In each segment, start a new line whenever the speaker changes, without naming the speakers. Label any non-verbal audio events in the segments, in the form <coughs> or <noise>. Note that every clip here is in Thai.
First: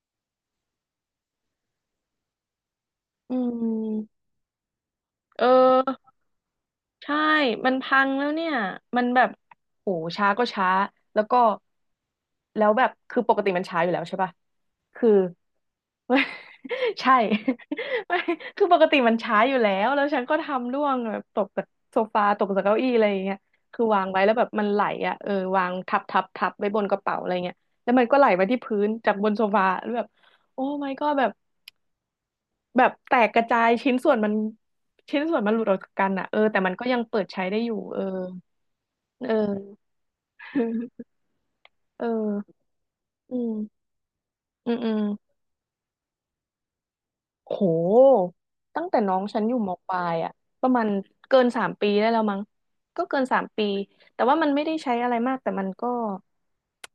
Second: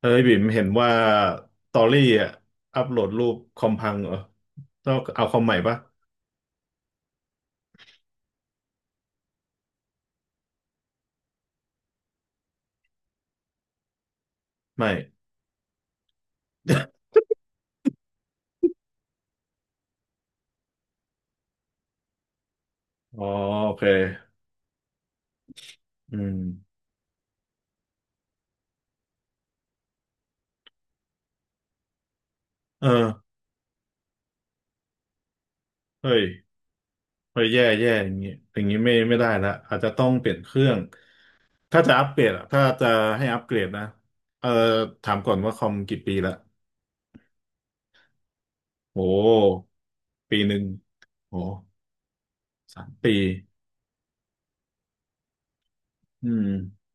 เฮ้ยบิ่มเห็นว่าตอรี่อ่ะอัปโหลดรู
อื
ปคอมพังเหรอ
ม
ต้องเอาคอ
เอ
มใหม่ปะ
อใช่มันพังแล้วเนี่ยมันแบบโหช้าก็ช้าแล้วก็แล้วแบบคือปกติมันช้าอยู่แล้วใช่ปะ
ไม่
คือ <laughs>
<laughs>
ใช่ <laughs> ไม่คือปกติมันช้าอยู่แล้วแล้วฉันก็ทำร่วงแบบตกจากโซฟาตกจากเก้าอี้อะไรอ
อ๋
ย่า
อ
งเงี้ย
โอ
คื
เค
อวางไว้แล้วแบบมันไหลอ่ะเออวางทับ
อื
ทับ
ม
ทับไว้บนกระเป๋าอะไรเงี้ยแล้วมันก็ไหลไปที่พื้นจากบนโซฟาแล้วแบบโอ้ my god แบบ แบ
เอ
บ
อ
แตกกระจายชิ้นส่วนมันหลุดออกจากกัน
เฮ้ย
อ่ะเออแต่มันก็ยังเปิด
เฮ้
ใช้
ย
ได้
แย่
อยู่
แย่
เออ
อย่างงี้อย่างงี้ไม่ได้
เอ
ละอาจ
อ
จะต้องเปลี่ยนเครื่องถ้าจะอั
เอ
ปเกรดอะ
อ
ถ้าจะให้
อื
อัปเกรดนะ
ม
เออ
อืมอืม
ถามก่อนว่าคอมกี่ปีละ
โหตั้งแต่
โอ
น้องฉันอยู่
้
มปลายอ่ะ
ปีหนึ่
ป
ง
ระมาณ
โอ้
เกินสามปีได้แล้วมั้ง
สาม
ก็
ปี
เกินสามปีแต่ว่ามันไม่ได้ใช้อะไรมากแต่มันก็
อืม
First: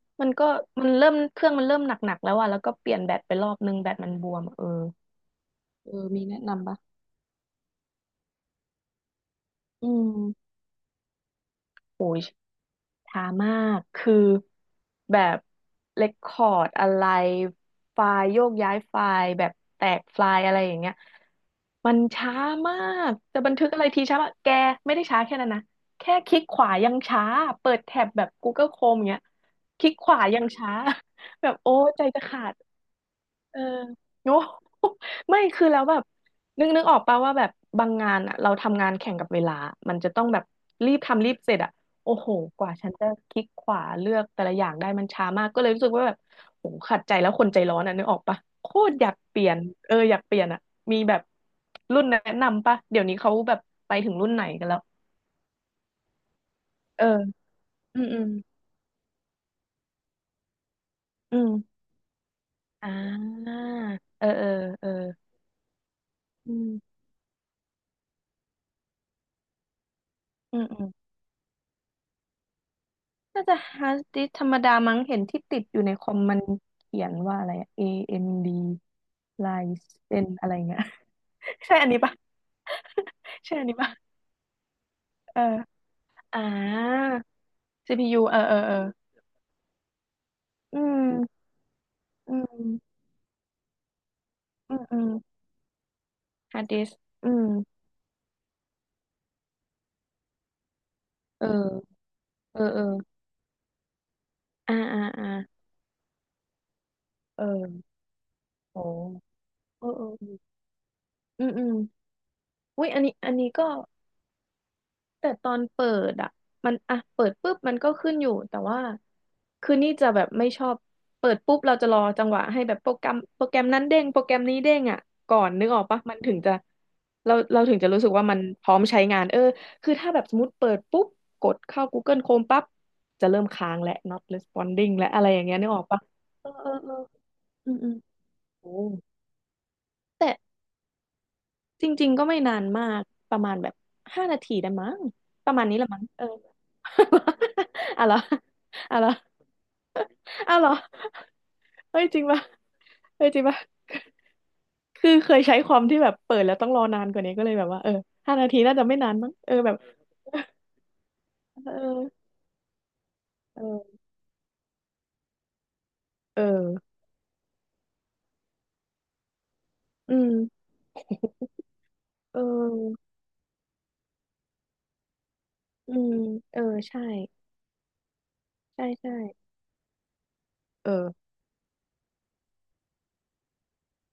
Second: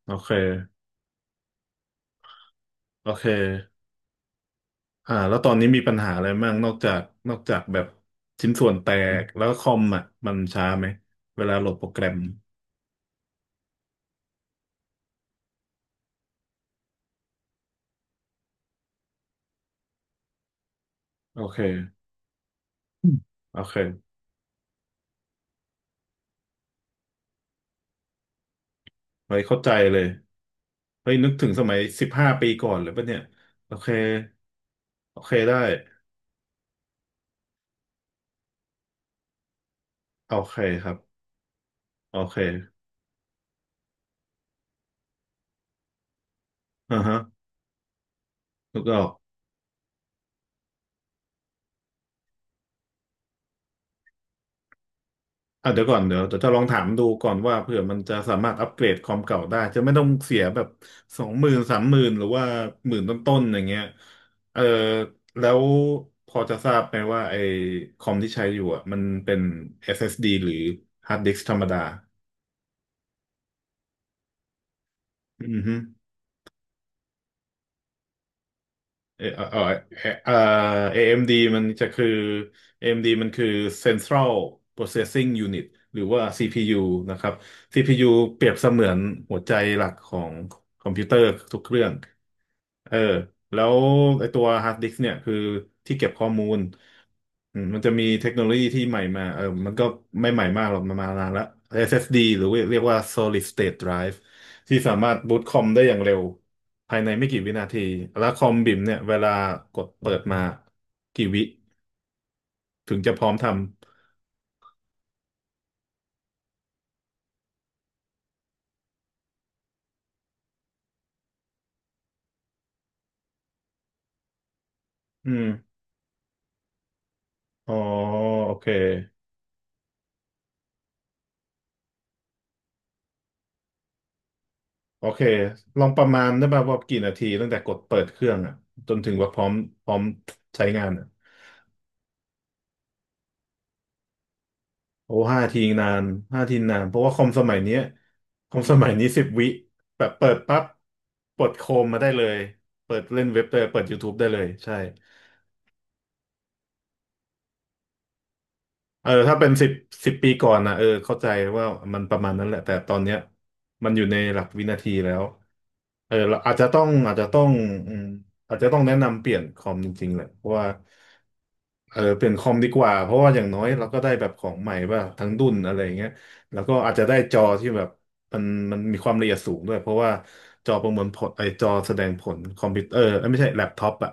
โอ
มั
เค
นก็มันเริ่มหนักๆแล้วอ่ะแล้วก็เปลี่ยน
โอ
แบต
เค
ไปรอบนึงแบตมันบวมอะเออ
อ่าแล้วตอนนี้มี
เอ
ปัญ
อ
หา
มี
อะไร
แนะ
บ้างน
นำ
อก
ปะ
จากนอกจากแบบชิ้นส่วนแตกแล้วคอม
อื
อ่ะมัน
ม
ช้าไหมเวลาโหลดโปรแก
โห
รม
ช้ามาก คือแบบเ e คคอร์ดอะไรไฟล์โยกย้ายไฟล์แบบแตกไฟล์อะไรอย่างเงี้ย
โอเค
มันช้ามา
อื
ก
ม
จะบัน
โอ
ทึก
เค
อะไรทีช้ามากแกไม่ได้ช้าแค่นั้นนะ แค่คลิกขวายังช้า เปิดแท็บแบบ Google Chrome อย่างเงี้ย
ไว้เข้าใจ
คลิก
เลย
ขวายังช้า
เฮ้ยนึก
<laughs>
ถึ
แบ
ง
บ
ส
โอ้
มัย
ใจ
สิบ
จะ
ห้า
ขา
ปี
ด
ก่อนเลยปะเนี่ย
เออ
โอเค
<laughs> โอ้ <laughs>
โอเค
ไม่
ได้
คือแล้วแบบนึกออกป่ะว่าแบบบางงานอะเราทำงานแข่งกับเวลา มันจะต้อง
โอ
แบบ
เคค
รี
รั
บ
บ
ทำรีบเสร็จอะโอ้
โอ
โห
เค
กว่าฉันจะคลิกขวาเลือกแต่ละอย่างได้มันช้ามากก็เลยรู้สึกว่าแบบโห
อ่า
ขัดใจ
ฮะ
แล้วคนใจร้อนอะนึกออกป่ะโค
นึก
ต
อ
ร
อ
อ
ก
ยากเปลี่ยนเอออยากเปลี่ยนอะมีแบบรุ่นแนะนำป่ะเดี๋ยวนี้เขาแบบไปถึงรุ่นไหนกันแล้ว
อ่ะเดี๋ยวก่อนเดี๋ยวจะลองถาม
เอ
ดู
อ
ก่อนว่าเผื่อมั
อื
น
ม
จะ
อืม
สามารถอัปเกรดคอมเก่าได้จะไม่ต้องเสียแบบสอง
อื
หมื่นสา
ม
มหมื่นหรือว่า
อ่
หมื่นต้น
า
ๆอย่างเงี้ย
เออเออ
เออ
เออ
แล้วพอจะ
อื
ทราบไหม
ม
ว่าไอ้คอมที่ใช้อยู่อ่ะมันเป็น SSD หรือ
อืมอืม
ฮาร์ดดิสก์ธรรมดา
น่าจะฮาร์ดดิสก์ธรรมดามั้งเห็นที่ติ
อือ
ด
ฮึ
อยู่ในคอมมันเขียนว่าอะไรอะ AMD
เออเออ
Ryzen
เอ่อ
อะไรเงี้ย
AMD มดีมัน
<laughs> ใช่
จะ
อันนี้
คือ
ปะ
AMD มดีมันคื
<laughs>
อ
ใช่อันนี้ปะ
Central Processing
เออ
Unit หรือว่า
อ่
CPU
า
นะครับ CPU
CPU เอ
เป
อ
รียบ
เออ
เส
เอ
มื
อ
อนหัวใจหลักของ
อื
คอมพิวเตอร์
ม
ทุกเครื่อง
อื
เออ
ม
แล้วไอตัวฮา
อื
ร์ด
ม
ดิส
อื
ก์
ม
เนี่ยคือที่เก็บข้อมูล
ฮาร์ดดิสก์อืม
อืมมันจะมีเทคโนโลยีที่ใหม่มาเออมันก็ไม่ใหม่มากหรอกมันมานานแล้ว
เออ
SSD หรือ
เออ
เรี
เอ
ย
อ
กว่า Solid State Drive
อ่า
ที่สา
อ่า
มารถ
อ่า
บูตคอมได้อย่างเร็ว ภายในไม่กี่
เอ
วินาที
อ
แล้วคอมบิ่ม
โอ้
เนี่ยเวลาก
เอ
ด
อเออ
เปิด
เอ
มา
อ
กี่วิ
อืมอืมอุ้ย
ถึง
อัน
จะ
นี้
พร้อ
อั
ม
น
ท
นี้ก็ แต่ตอนเปิดอ่ะมันอ่ะเปิดปุ๊บมันก็ขึ้นอยู่แต่ว่าคือนี่จะแบบไม่ชอบเปิดปุ๊บเราจะรอจังหวะให้แบบโปรแกรมโปรแกรมนั้นเด้งโปรแกรมนี้เด้งอ่ะ
ำ อื
ก่อ
ม
นนึกออกปะมันถึงจะเรา
อ๋อ
ถึงจะรู้สึกว่ามัน
โอ
พ
เค
ร้อมใช้งานเออคือถ้าแบบสมมติเปิดปุ๊บกดเข้า Google Chrome ปั๊บจะเริ่มค้างและ not responding
โอ
และ
เค
อะไรอย่างเงี้ยนึกอ
ล
อ
อ
ก
งป
ปะ
ระมาณได้
เออ
ป่ะ
เออ
ว่า
เออ
กี่นาทีตั้งแต่ก
อืม
ด
อืม
เปิดเครื่องอ่ะ
โอ้
จนถึงว่าพร้อมพร้อม
แต่
ใช้งานอ่ะ
จริงๆก็ไม่นานมากประมาณแบบห้านาทีได้มั้ง
โอ้ห้า
ประ
ที
มาณนี้
นา
ละมั้
น
งเออ
ห้าทีนาน เพราะว่าคอมสมัยเนี้ย
<laughs> อะไรอ
คอมสมัย
อะ
นี้
ไรอ
สิบวิแบบเปิด
อะ
ปั๊บ
ไรอ
เปิดโคมมา
เฮ้ย
ได้
จ
เล
ริง
ย
ปะ
เปิดเล่
เฮ้
น
ยจ
เว็
ริ
บ
ง
ได้
ปะ
เลยเปิด YouTube ได้เลยใช่
คือเคยใช้ความที่แบบเปิดแล้วต้องรอนานกว่านี้ก็เลยแบบว่าเออห้านาทีน่าจะไม่
เอ
นา
อ
นมั้ง
ถ้าเป็น
เออ
สิบ
แบบ
สิบปีก่อนนะเออเข้าใจ
<laughs>
ว่า
เ
มันประ
ออ
มาณนั้นแหละแต่ตอนเนี้ยมันอ
เออ
ยู่ในหลักวินาทีแล้วเออเรา
เอ
อาจจะ
อ
ต้องอาจจะต้องอืมอาจจะต้องแนะนำเปลี่ยนคอมจริง
อื
ๆแหละ
ม
เพราะว่าเออเปลี่ยน
เอ
คอมดีกว่าเพ
อ
ราะว่าอย่างน้อยเราก็ได้แบบของใหม่ป่ะทั้งรุ่นอะไรอ
อื
ย่างเงี้ย
มเอ
แล้
อ
วก็อาจ
ใช่
จะได้จอที่แบบมันมัน
ใช่
มีค
ใช่
วามละเอียดสูงด้วยเพราะว่าจอป
เอ
ระมวลผล
อ
ไอจอแสดงผลคอมพิวเตอร์เอ้ยไม่ใช่แล็ปท็อปอะ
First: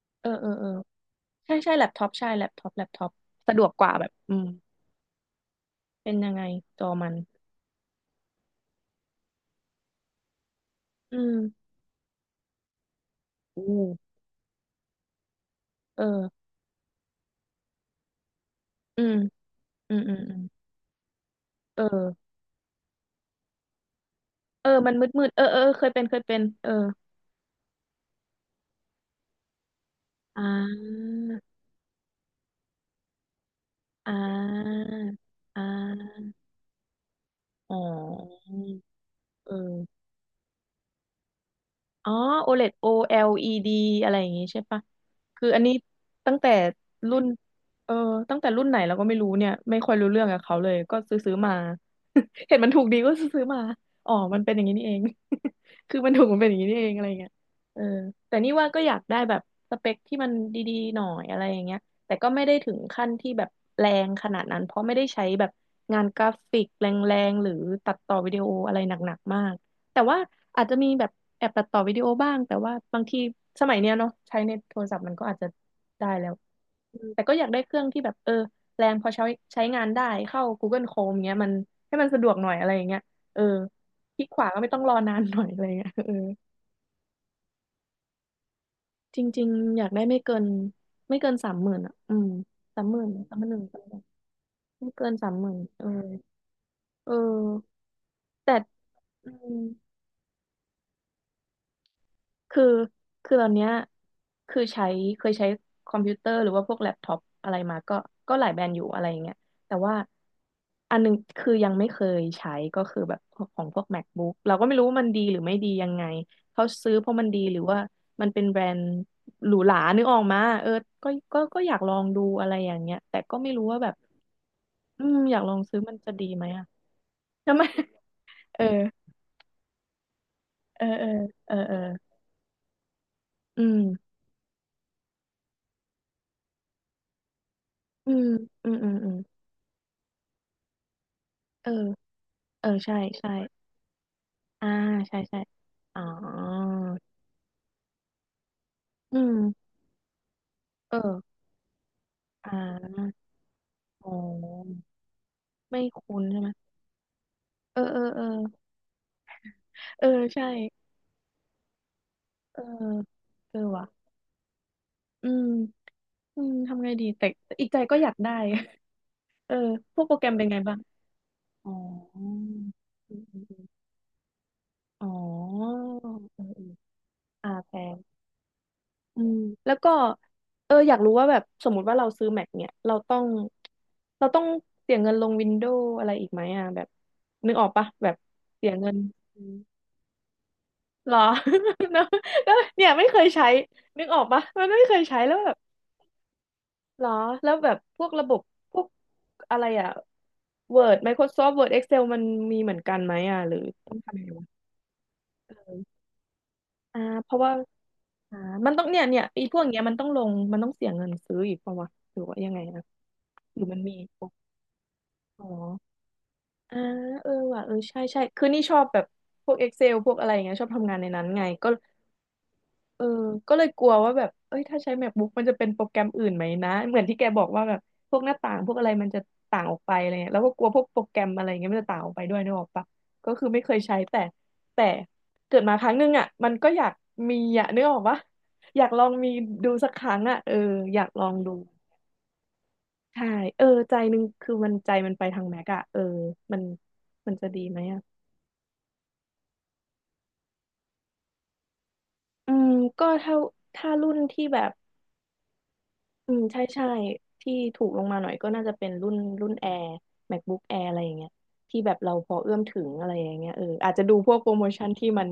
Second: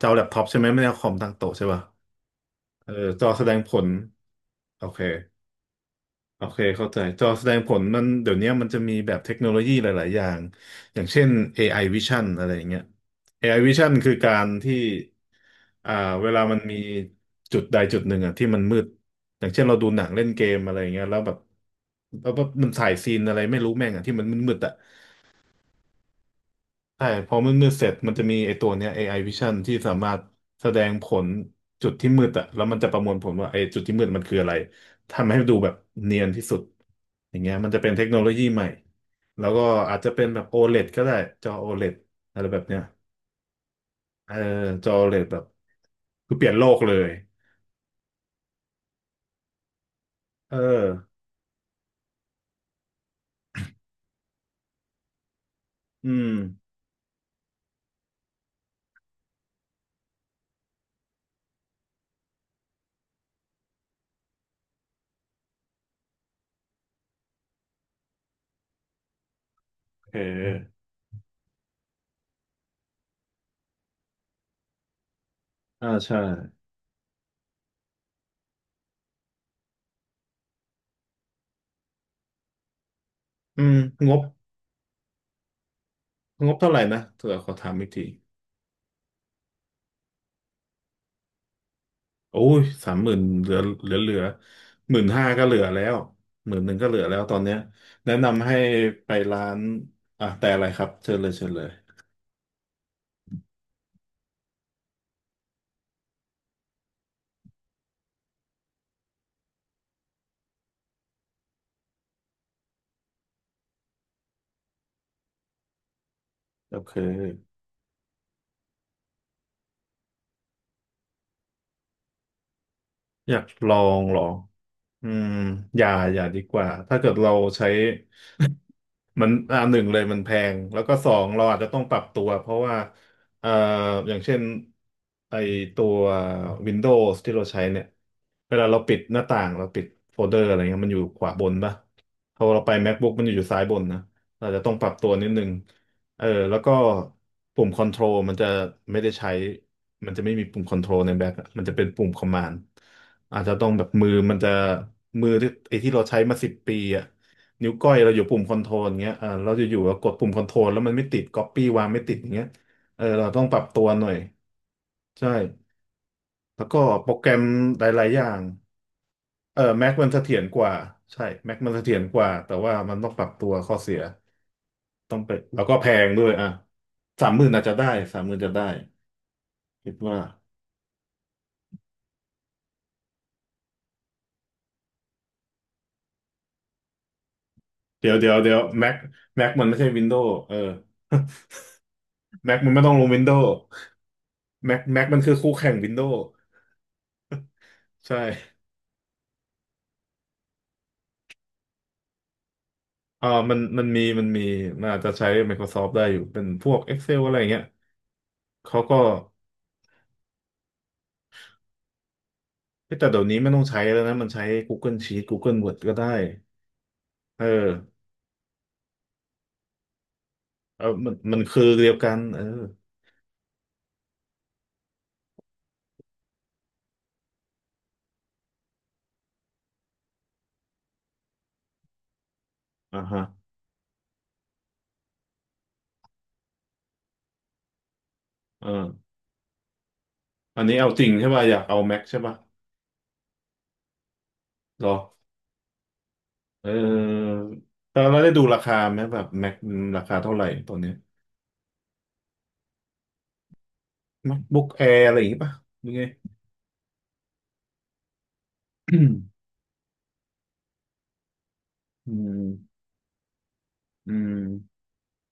จอแล็
เอ
ป
อ
ท็อป
เออ
ใช่ไห
เอ
ม
อ
ไม่ใช่คอมตั้งโต๊ะ
ใช่
ใช่
ใช่
ป่ะ
แล็ปท็อปใช่แล็ปท็อปแล็
เอ
ป
อ
ท็อป
จอแสด
สะ
ง
ดว
ผ
กก
ล
ว่าแบบอืม
โอเค
เป็นยัง
โอ
ไง
เค
จ
เข้า
อ
ใจ
มัน
จอแสดงผลมันเดี๋ยวนี้มันจะมีแบบเทคโนโลยีหลาย ๆ อย่าง อย่าง
อื
เช่น
ม
AI Vision อะไรอย่างเงี้ย AI
อื
Vision คื
ม
อการที่อ่าเวลา
เออ
มันมีจุดใดจุดหนึ่งอ่ะที่มันมืด
อืม
อย่างเช่นเราดู
อื
ห
ม
นัง
อืม
เล่น
อื
เก
ม
มอะไรอย่างเงี้ยแล้วแบบ
เออ
มันถ่ายซีนอะไรไม่รู้แม่งอ่ะที่มันมืดๆ
เออ
อ่ะ
มันมืดมืดเออเออเออเคยเป็นเคยเป็นเออ
ใช่พอมืดๆเสร็จมันจะมีไอ้ตัวเนี้ย AI Vision ที่สามารถ
อ่า
แสดงผลจุดที่มืดอะแล้วมันจะประมวลผลว่าไอ้จุดที่มืด
อ่
มันคืออะไร
า
ทำให้ดู
อ่า
แบบเนียนที่สุดอย่างเงี้ยมัน
อ๋
จะเป็นเทคโนโล
อ
ยีใหม่แล้ว
เอ
ก็อาจ
อ
จะเป็นแบบ OLED ก็ได้จอ OLED
อ๋อ
อแอลอีดีอะไรแบบเนี้ย
OLED O L E D อะไรอ
เอ
ย่าง
อ
งี้ใช่ปะ
จอ OLED แอลอีดีแบบ
คืออันนี้
คื
ตั้
อ
ง
เป
แต่
ลี่ยนโลกเลย
รุ่นเออตั้งแต่รุ่นไหนเราก็ไม่รู้เนี่ยไม่ค่อยรู้เรื่องกับ
เอ
เขา
อ
เลยก็ซื้อซื้อมา <laughs> เห็นมันถูกดีก็ซื้อซื้อมา อ๋อมันเป็นอย่างนี้นี่เอง <laughs> คือ
อื
มันถู
ม
กมันเป็นอย่างนี้นี่เองอะไรเงี้ยเออแต่นี่ว่าก็อยากได้แบบสเปคที่มันดีๆหน่อยอะไรอย่างเงี้ยแต่ก็ไม่ได้ถึงขั้นที่แบบแรงขนาดนั้นเพราะไม่ได้ใช้แบบงานกราฟิกแรงๆหรือตัดต่อวิดีโออะไรหนักๆมาก แต่
โอเค
ว่าอาจจะมีแบบแอบตัดต่อวิดีโอบ้างแต่ว่าบางทีสมัยเนี้ยเนาะใช้ในโทรศัพท์มันก็อาจจะ
อ่า
ได้
ใช่
แล้วอืมแต่ก็อยากได้เครื่องที่แบบเออแรงพอใช้ใช้งานได้เข้า Google Chrome เงี้ยมันให้มันสะดวกหน่อยอะไรอย่างเงี้ยเออ
อืมง
ค
บ
ลิกขวาก็ไม่ต้องรอนานหน่อยอะไรเงี้ย <laughs> เออ
งบเท่าไหร่นะเดี๋ยวขอถามอีกที
จริงๆอยากได้ไม่เกินสามหมื่นอ่ะอืม
โอ้ย
สาม
สา
ห
ม
มื่
ห
น
มื่น
สามห
เห
มื่น
ลื
ห
อ
นึ่
เหลือ
ง
เหลือ
ไม่
หมื่น
เกิน
ห้า
สาม
ก็
ห
เห
มื่
ลื
น
อแล้
เอ
ว
อ
หมื่นหนึ่งก็เหลือ
เอ
แล้วตอนเนี้ย
อ
แนะนำ
แต่
ให้ไป
อื
ร้าน
ม
อ่ะแต่อะไรครับเชิญเลยเชิญเลย
คือคือตอนเนี้ยคือใช้เคยใช้คอมพิวเตอร์หรือว่าพวกแล็ปท็อปอะไรมาก็หลายแบรนด์อยู่อะไรอย่างเงี้ยแต่ว่าอันหนึงคือยังไม่เคยใช้ก็คือแบบของพวก MacBook เราก็ไม่รู้ว่ามันดีหรือไม่ดียังไงเขา
โอ
ซื้
เค
อเพราะมันดีหรือว่ามันเป็นแบรนด์หรูหรานึกออกมาเออก็อยากลองดูอะไรอย่างเงี้ยแต่
อ
ก็
ยาก
ไม่รู้
ลอ
ว่าแบบ
งเหรอ
อื
อื
ม
ม
อยากลองซื้
อ
อ
ย่า
มันจะ
อย่า
ดี
ดี
ไหม
ก
อะ
ว่าถ้าเกิดเรา
ทำไม
ใช้
<laughs> เออ
มันอ่าหนึ่งเลยมันแพงแล้
เอ
ว
อ
ก็
เอ
ส
อ
องเรา
เออ
อาจจะ
เออ
ต้องปรับตัวเพราะว่าเอ่อ
อื
อ
ม
ย่างเช่นไอตัว Windows ที่เราใช้เนี่ย
อืม
เวลา
อืม
เรา
อื
ปิ
ม
ด
อื
ห
ม
น้าต่างเราปิดโฟลเดอร์อะไรเงี้ยมันอยู่ขวาบน
เออ
ป่ะพอเรา
เออ
ไป
ใช่
MacBook มันอ
ใช่
ยู่อยู่ซ้ายบนนะเราจะ
อ่า
ต้องปรับตัว
ใช่
นิด
ใช่
นึง
อ๋อ
เออแล้วก็ปุ่มคอนโทรลมันจะไม่ได้
อื
ใช้
ม
มันจะไม่มีปุ่มคอนโทร
เอ
ลใน
อ
แบ็คอะมันจะเป็นปุ่มคอมมา
อ่
นด์
า
อาจจะต้องแบบมื
อ๋
อมันจะ
อ
มือที่ไอ
ไม่
ที่เราใช้
คุ้น
มา
ใช่ไห
สิ
ม
บปีอ่ะ นิ้ว
เออ
ก้อย
เออ
เราอ
เอ
ยู่
อ
ปุ่มคอนโทรลเงี้ยเออเราจะอยู่ๆเรา
เอ
ก
อ
ดปุ่มคอน
ใช่
โทรลแล้วมันไม่ติดก๊อปปี้วางไม่ติดอย่างเงี้ย
เออ
เออเราต้องป
เอ
รั
อ
บตั
ว่ะ
วหน่อย
อื
ใช่
มอืม
แล้วก็
ทำไงดี
โปรแก
แต่
รม
แต่อีกใจ
ห
ก็
ลา
อ
ย
ยา
ๆ
ก
อย่า
ได้
ง
<laughs> เออ
เออแม็ก
พวก
มัน
โปร
เส
แกรม
ถีย
เป็
ร
นไง
กว่า
บ้าง
ใช่แม็ก
อ๋
มั
อ
นเสถียรก
อื
ว่า
ม
แต่ว่ามันต้อง
อื
ป
ม
รับตัว
อืม
ข้อเสีย
อ๋อ
ต้องไปแล้วก็แพ
เอ
ง
อ
ด้วย
เออ
อ่ะสามหมื่
อ่า
นอาจ
แพ
จะได้สามหมื่นจะได้
อืมแล้ว
คิ
ก็
ดว่า
เอออยากรู้ว่าแบบสมมุติว่าเราซื้อ Mac เนี่ยเราต้องเสียเงินลงวินโดว์อะไรอีกไหมอ่ะแบบนึกออกปะแบ
เดี๋ย
บ
วเดี๋ยวเดี๋ยว
เสีย
แม็
เงิ
ก
นอื
แม็ก
ม
มันไม่ใช่วินโด w ์เออ
หรอ <laughs> แล้วแล้
แม็
ว
กมันไม่
เนี่
ต้
ย
องล
ไม่
ง
เค
วิน
ย
โด
ใช้
w ์
นึกออกปะมัน
แม็ก
ไม่เคย
แม็กมั
ใช้
นคื
แล้
อ
วแบ
คู่
บ
แข่งวินโด w
หรอแล้วแบบพวก
ใช่
ระบบพวกอะไรอ่ะ Word Microsoft Word Excel มันมีเหมือนกันไหมอ่ะห
มั
รือ
นมัน
ต้อง
มี
ทำยั
มัน
งไง
มี
วะ
มันอาจจะใช้ Microsoft ได้อยู่เป็นพวก
อ่า
Excel
เพ
อะไรอ
ราะ
ย่าง
ว่า
เงี้ย
อ่ามัน
เขา
ต้อง
ก็
เนี่ยเนี่ยไอ้พวกเนี้ยมันต้องลงมันต้องเสียเงินซื้ออีกป่าวะหรือว่ายังไงนะ
เฮ้ยแต่เดี๋ยวนี้ไม่
ห
ต้อ
รื
ง
อมั
ใช้
นมี
แล้วนะ มันใช้ Google Sheet
อ๋อ
Google Word ก็ได้
อ่าเออ
เอ
ว่ะเออใช่
อ
ใช่คือนี่ชอบแบบพวก Excel พวกอะไรอย่างเงี้ยชอบ
เออ
ทำงานใน
มัน
นั้น
มัน
ไง
คือ
ก็
เดียวกันเออ
เออก็เลยกลัวว่าแบบเอ้ยถ้าใช้ MacBook มันจะเป็นโปรแกรมอื่นไหมนะเหมือนที่แกบอกว่าแบบพวกหน้าต่างพวกอะไรมันจะต่างออกไปอะไรเงี้ยแล้วก็กลัวพวกโปรแกรมอะไรเงี้ยมันจะต่างออกไปด้วยนึกออกปะ
ฮะ
ก็คือไม่เคยใช้แต่เกิดมาครั้งหนึงอ่ะมันก็อยากมีอ่ะนึกออกปะ
เอ
อยากลอ
อ
งมีดูสักครั้งอ่ะเออ
อันนี้เอา
อ
จ
ยา
ริ
ก
ง
ล
ใช่
อง
ป่ะ
ดู
อยากเอา Mac ใช่ป่ะ
ใช่เออใจหนึงคือมัน
เหรอ
ใจมันไปทางแม็กอะเออมัน
เออ
มันจะดีไหม
แต่
อะ
เราได้ดูราคาไหมแบบ Mac ราคาเท่าไหร่ตอนเนี้ย
อืมก็ถ้าถ้ารุ่นที่แบ
MacBook
บ
Air อะไรอย่างงี้ป่ะยังไง
อืมใช่ใช่ที่ถูกลงมาหน่อยก็น่าจะเป็น
อื
รุ่
ม
นรุ่น Air MacBook Air อะไรอย่างเงี้ยที่แบบ
<coughs> อื
เราพอ
ม
เอื้อมถึงอะไรอย่างเงี้ยเอออาจจะ
อื
ดูพ
ม
วกโปรโมชั่นที่มัน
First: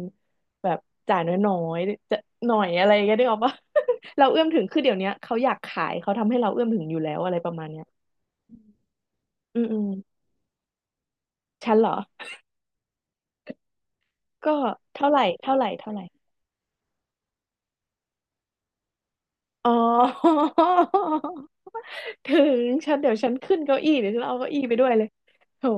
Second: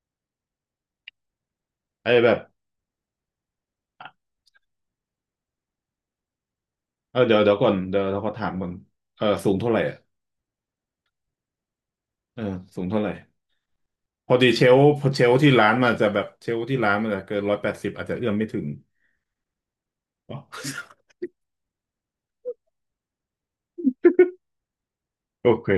แบบจ่ายน้อย
ไอ้
ๆจะ
แบบ
หน่อยอะไรอย่างเงี้ยได้ออกปะ <laughs> เราเอื้อมถึงคือเดี๋ยวเนี้ยเขาอยากขายเขาทำให้เราเอื้อมถึงอยู่แล้
เออ
วอะ
เดี๋
ไร
ยว
ป
เดี๋ย
ระ
ว
มา
ก่
ณ
อน
เนี้ย
เดี๋ยวเราขอถามก่อนเออสูง
อืม
เท่าไห
อื
ร่
ม
อะ
ฉันเหรอ
เออสูงเท่าไหร่พอดี
ก็
เชลฟ์พอ
เท่าไห
เช
ร่
ลฟ์ที่
เท่าไหร่
ร้านมั
เท่า
น
ไหร่
จะแบบเชลฟ์ที่ร้านมันจะเกิน180อาจจะเอื้อมไม่ถึง
อ๋อ <laughs> ถึงฉันเดี๋ยวฉันขึ้นเก้าอี้เดี๋ยวฉันเอาเก้าอี้ไปด้วยเลย
โอ
โถ
เค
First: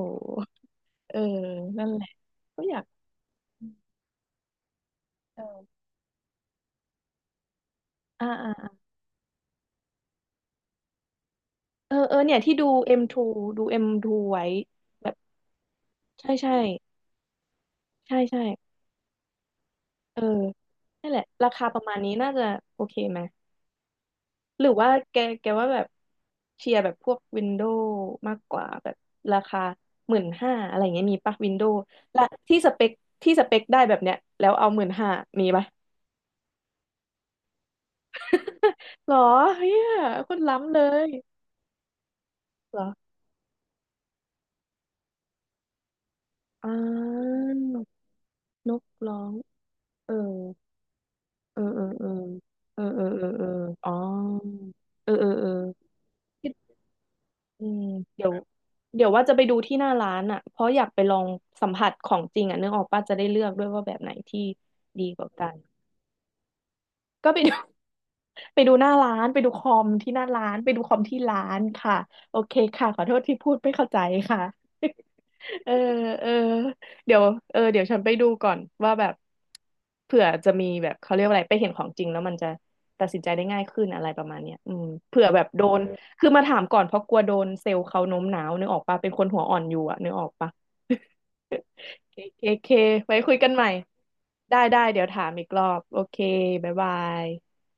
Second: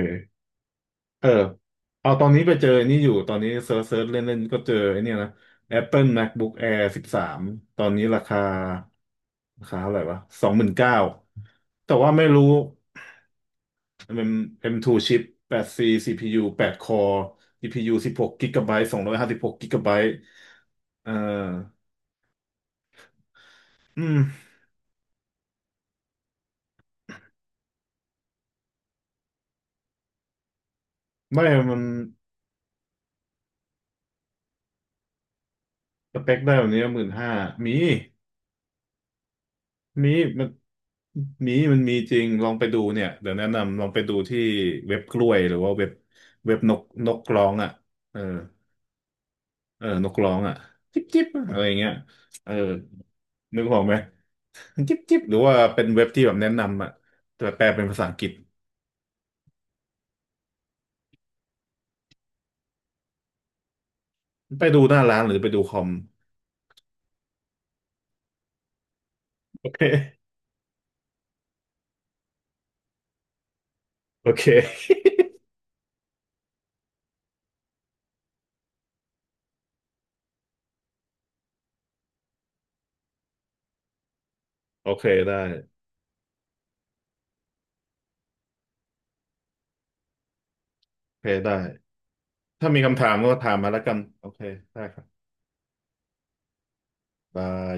เออ
เออ
นั่นแหละ
เอาตอนนี้ไป
ก็
เจอ
อยาก
นี่อยู่ตอนนี้เซิร์ชเซิร์ชเล่นๆก็เจอไอ้เนี่ยนะ
เออ
Apple MacBook Air 13ตอนนี้รา
อ่า
คา
อ่า
ราคาเท่าไหร่วะ29,000แต่
เออ
ว่า
เออ
ไม่
เนี่ย
รู้
ที่ดู M2 ดู M2
มัน
ไว้
M2
แบบ
chip 8C
ใช่
CPU
ใช่
8 core GPU
ใช่
16
ใช่
กิบหกะไบต์256กิกะไบต์
เออ
เอ่
นั่น
อ
แหละราคาประมาณนี้น่าจะโอเคไหม
อืม
หรือว่าแกว่าแบบเชียร์แบบพวกวินโดว์มากกว่าแบบราคาหมื่นห้าอะไรอย่างเงี้ยมีปะ
ไม่
วินโด
มั
ว์
น
และที่สเปคที่สเปคได้แบบเนี้ยแล้วเอาหมื่นห้ามีปะ
สเปคได้แบบนี้15,000มี
หรอเฮีย
มี
คน
มัน
ล้ำเลย
มีมันมีจริงลองไปดู
เหรอ
เนี่ยเดี๋ยวแนะนำลองไปดูที่เว็บกล้วยหรือว่าเว็บเว็บ
อ่
นกนกร้
า
องอ่ะเออ
นกร้อง
เออน
เอ
ก
อ
ร้องอ่ะจิ๊บจิ๊บอะ
เอ
ไร
อ
อย่าง
เออ
เงี้ย
เออ
เออ
เออเออเออเออ
นึกออก
อ๋
ไห
อ
ม <laughs> จิ๊บ
เออ
จิ๊บ
เออ
หรือ
เออ
ว่าเป็นเว็บที่แบบแนะ
คิด
นำอ่ะแต่แป
อื
ลเป็
ม
นภาษาอังก
เดี๋
ฤ
ย
ษ
วเดี๋ยวว่าจะไปดูที่หน้าร้านอ่ะเพราะอยากไปลองสัมผัสของจริงอ่ะนึกออกป้าจะได้เลือกด้วยว่าแบบไหนที่
ไปดูหน้า
ดี
ร้า
ก
นห
ว่า
รือไป
กัน
ดูคอม
ก็ไปดู ไปดูหน้าร้านไปดูค
โอ
อมที่ห
เค
น้าร้านไปดูคอมที่ร้านค่ะโอเคค่ะขอโทษที่พูดไม่เข้าใจ
โอ
ค่ะ
เค
<laughs> เออเออเดี๋ยวเออเดี๋ยวฉันไปดูก่อนว่าแบบเผื่อจะมีแบบเขาเรียกว่าอะไรไปเห็นของจริงแล้วมันจะตัดสินใจได้ง่ายขึ้นอะไรประมาณเนี้ยอืม
โอเค
เผื่อ
ได้
แบบโดนคือมาถามก่อนเพราะกลัวโดนเซลล์เขาโน้มน้าวนึกออกปะเป็นคนหัวอ่อนอยู่อะนึกออกปะ
โอเคได้
<laughs> เคเค
ถ้า
เค
มีคำถาม
ไว้
ก็
คุยกั
ถา
น
ม
ใหม่
มาแล้วกันโอเค
ได้ได้
ได้ครั
เดี๋ยว
บ
ถามอีกรอบโอเคบ๊ายบาย
บาย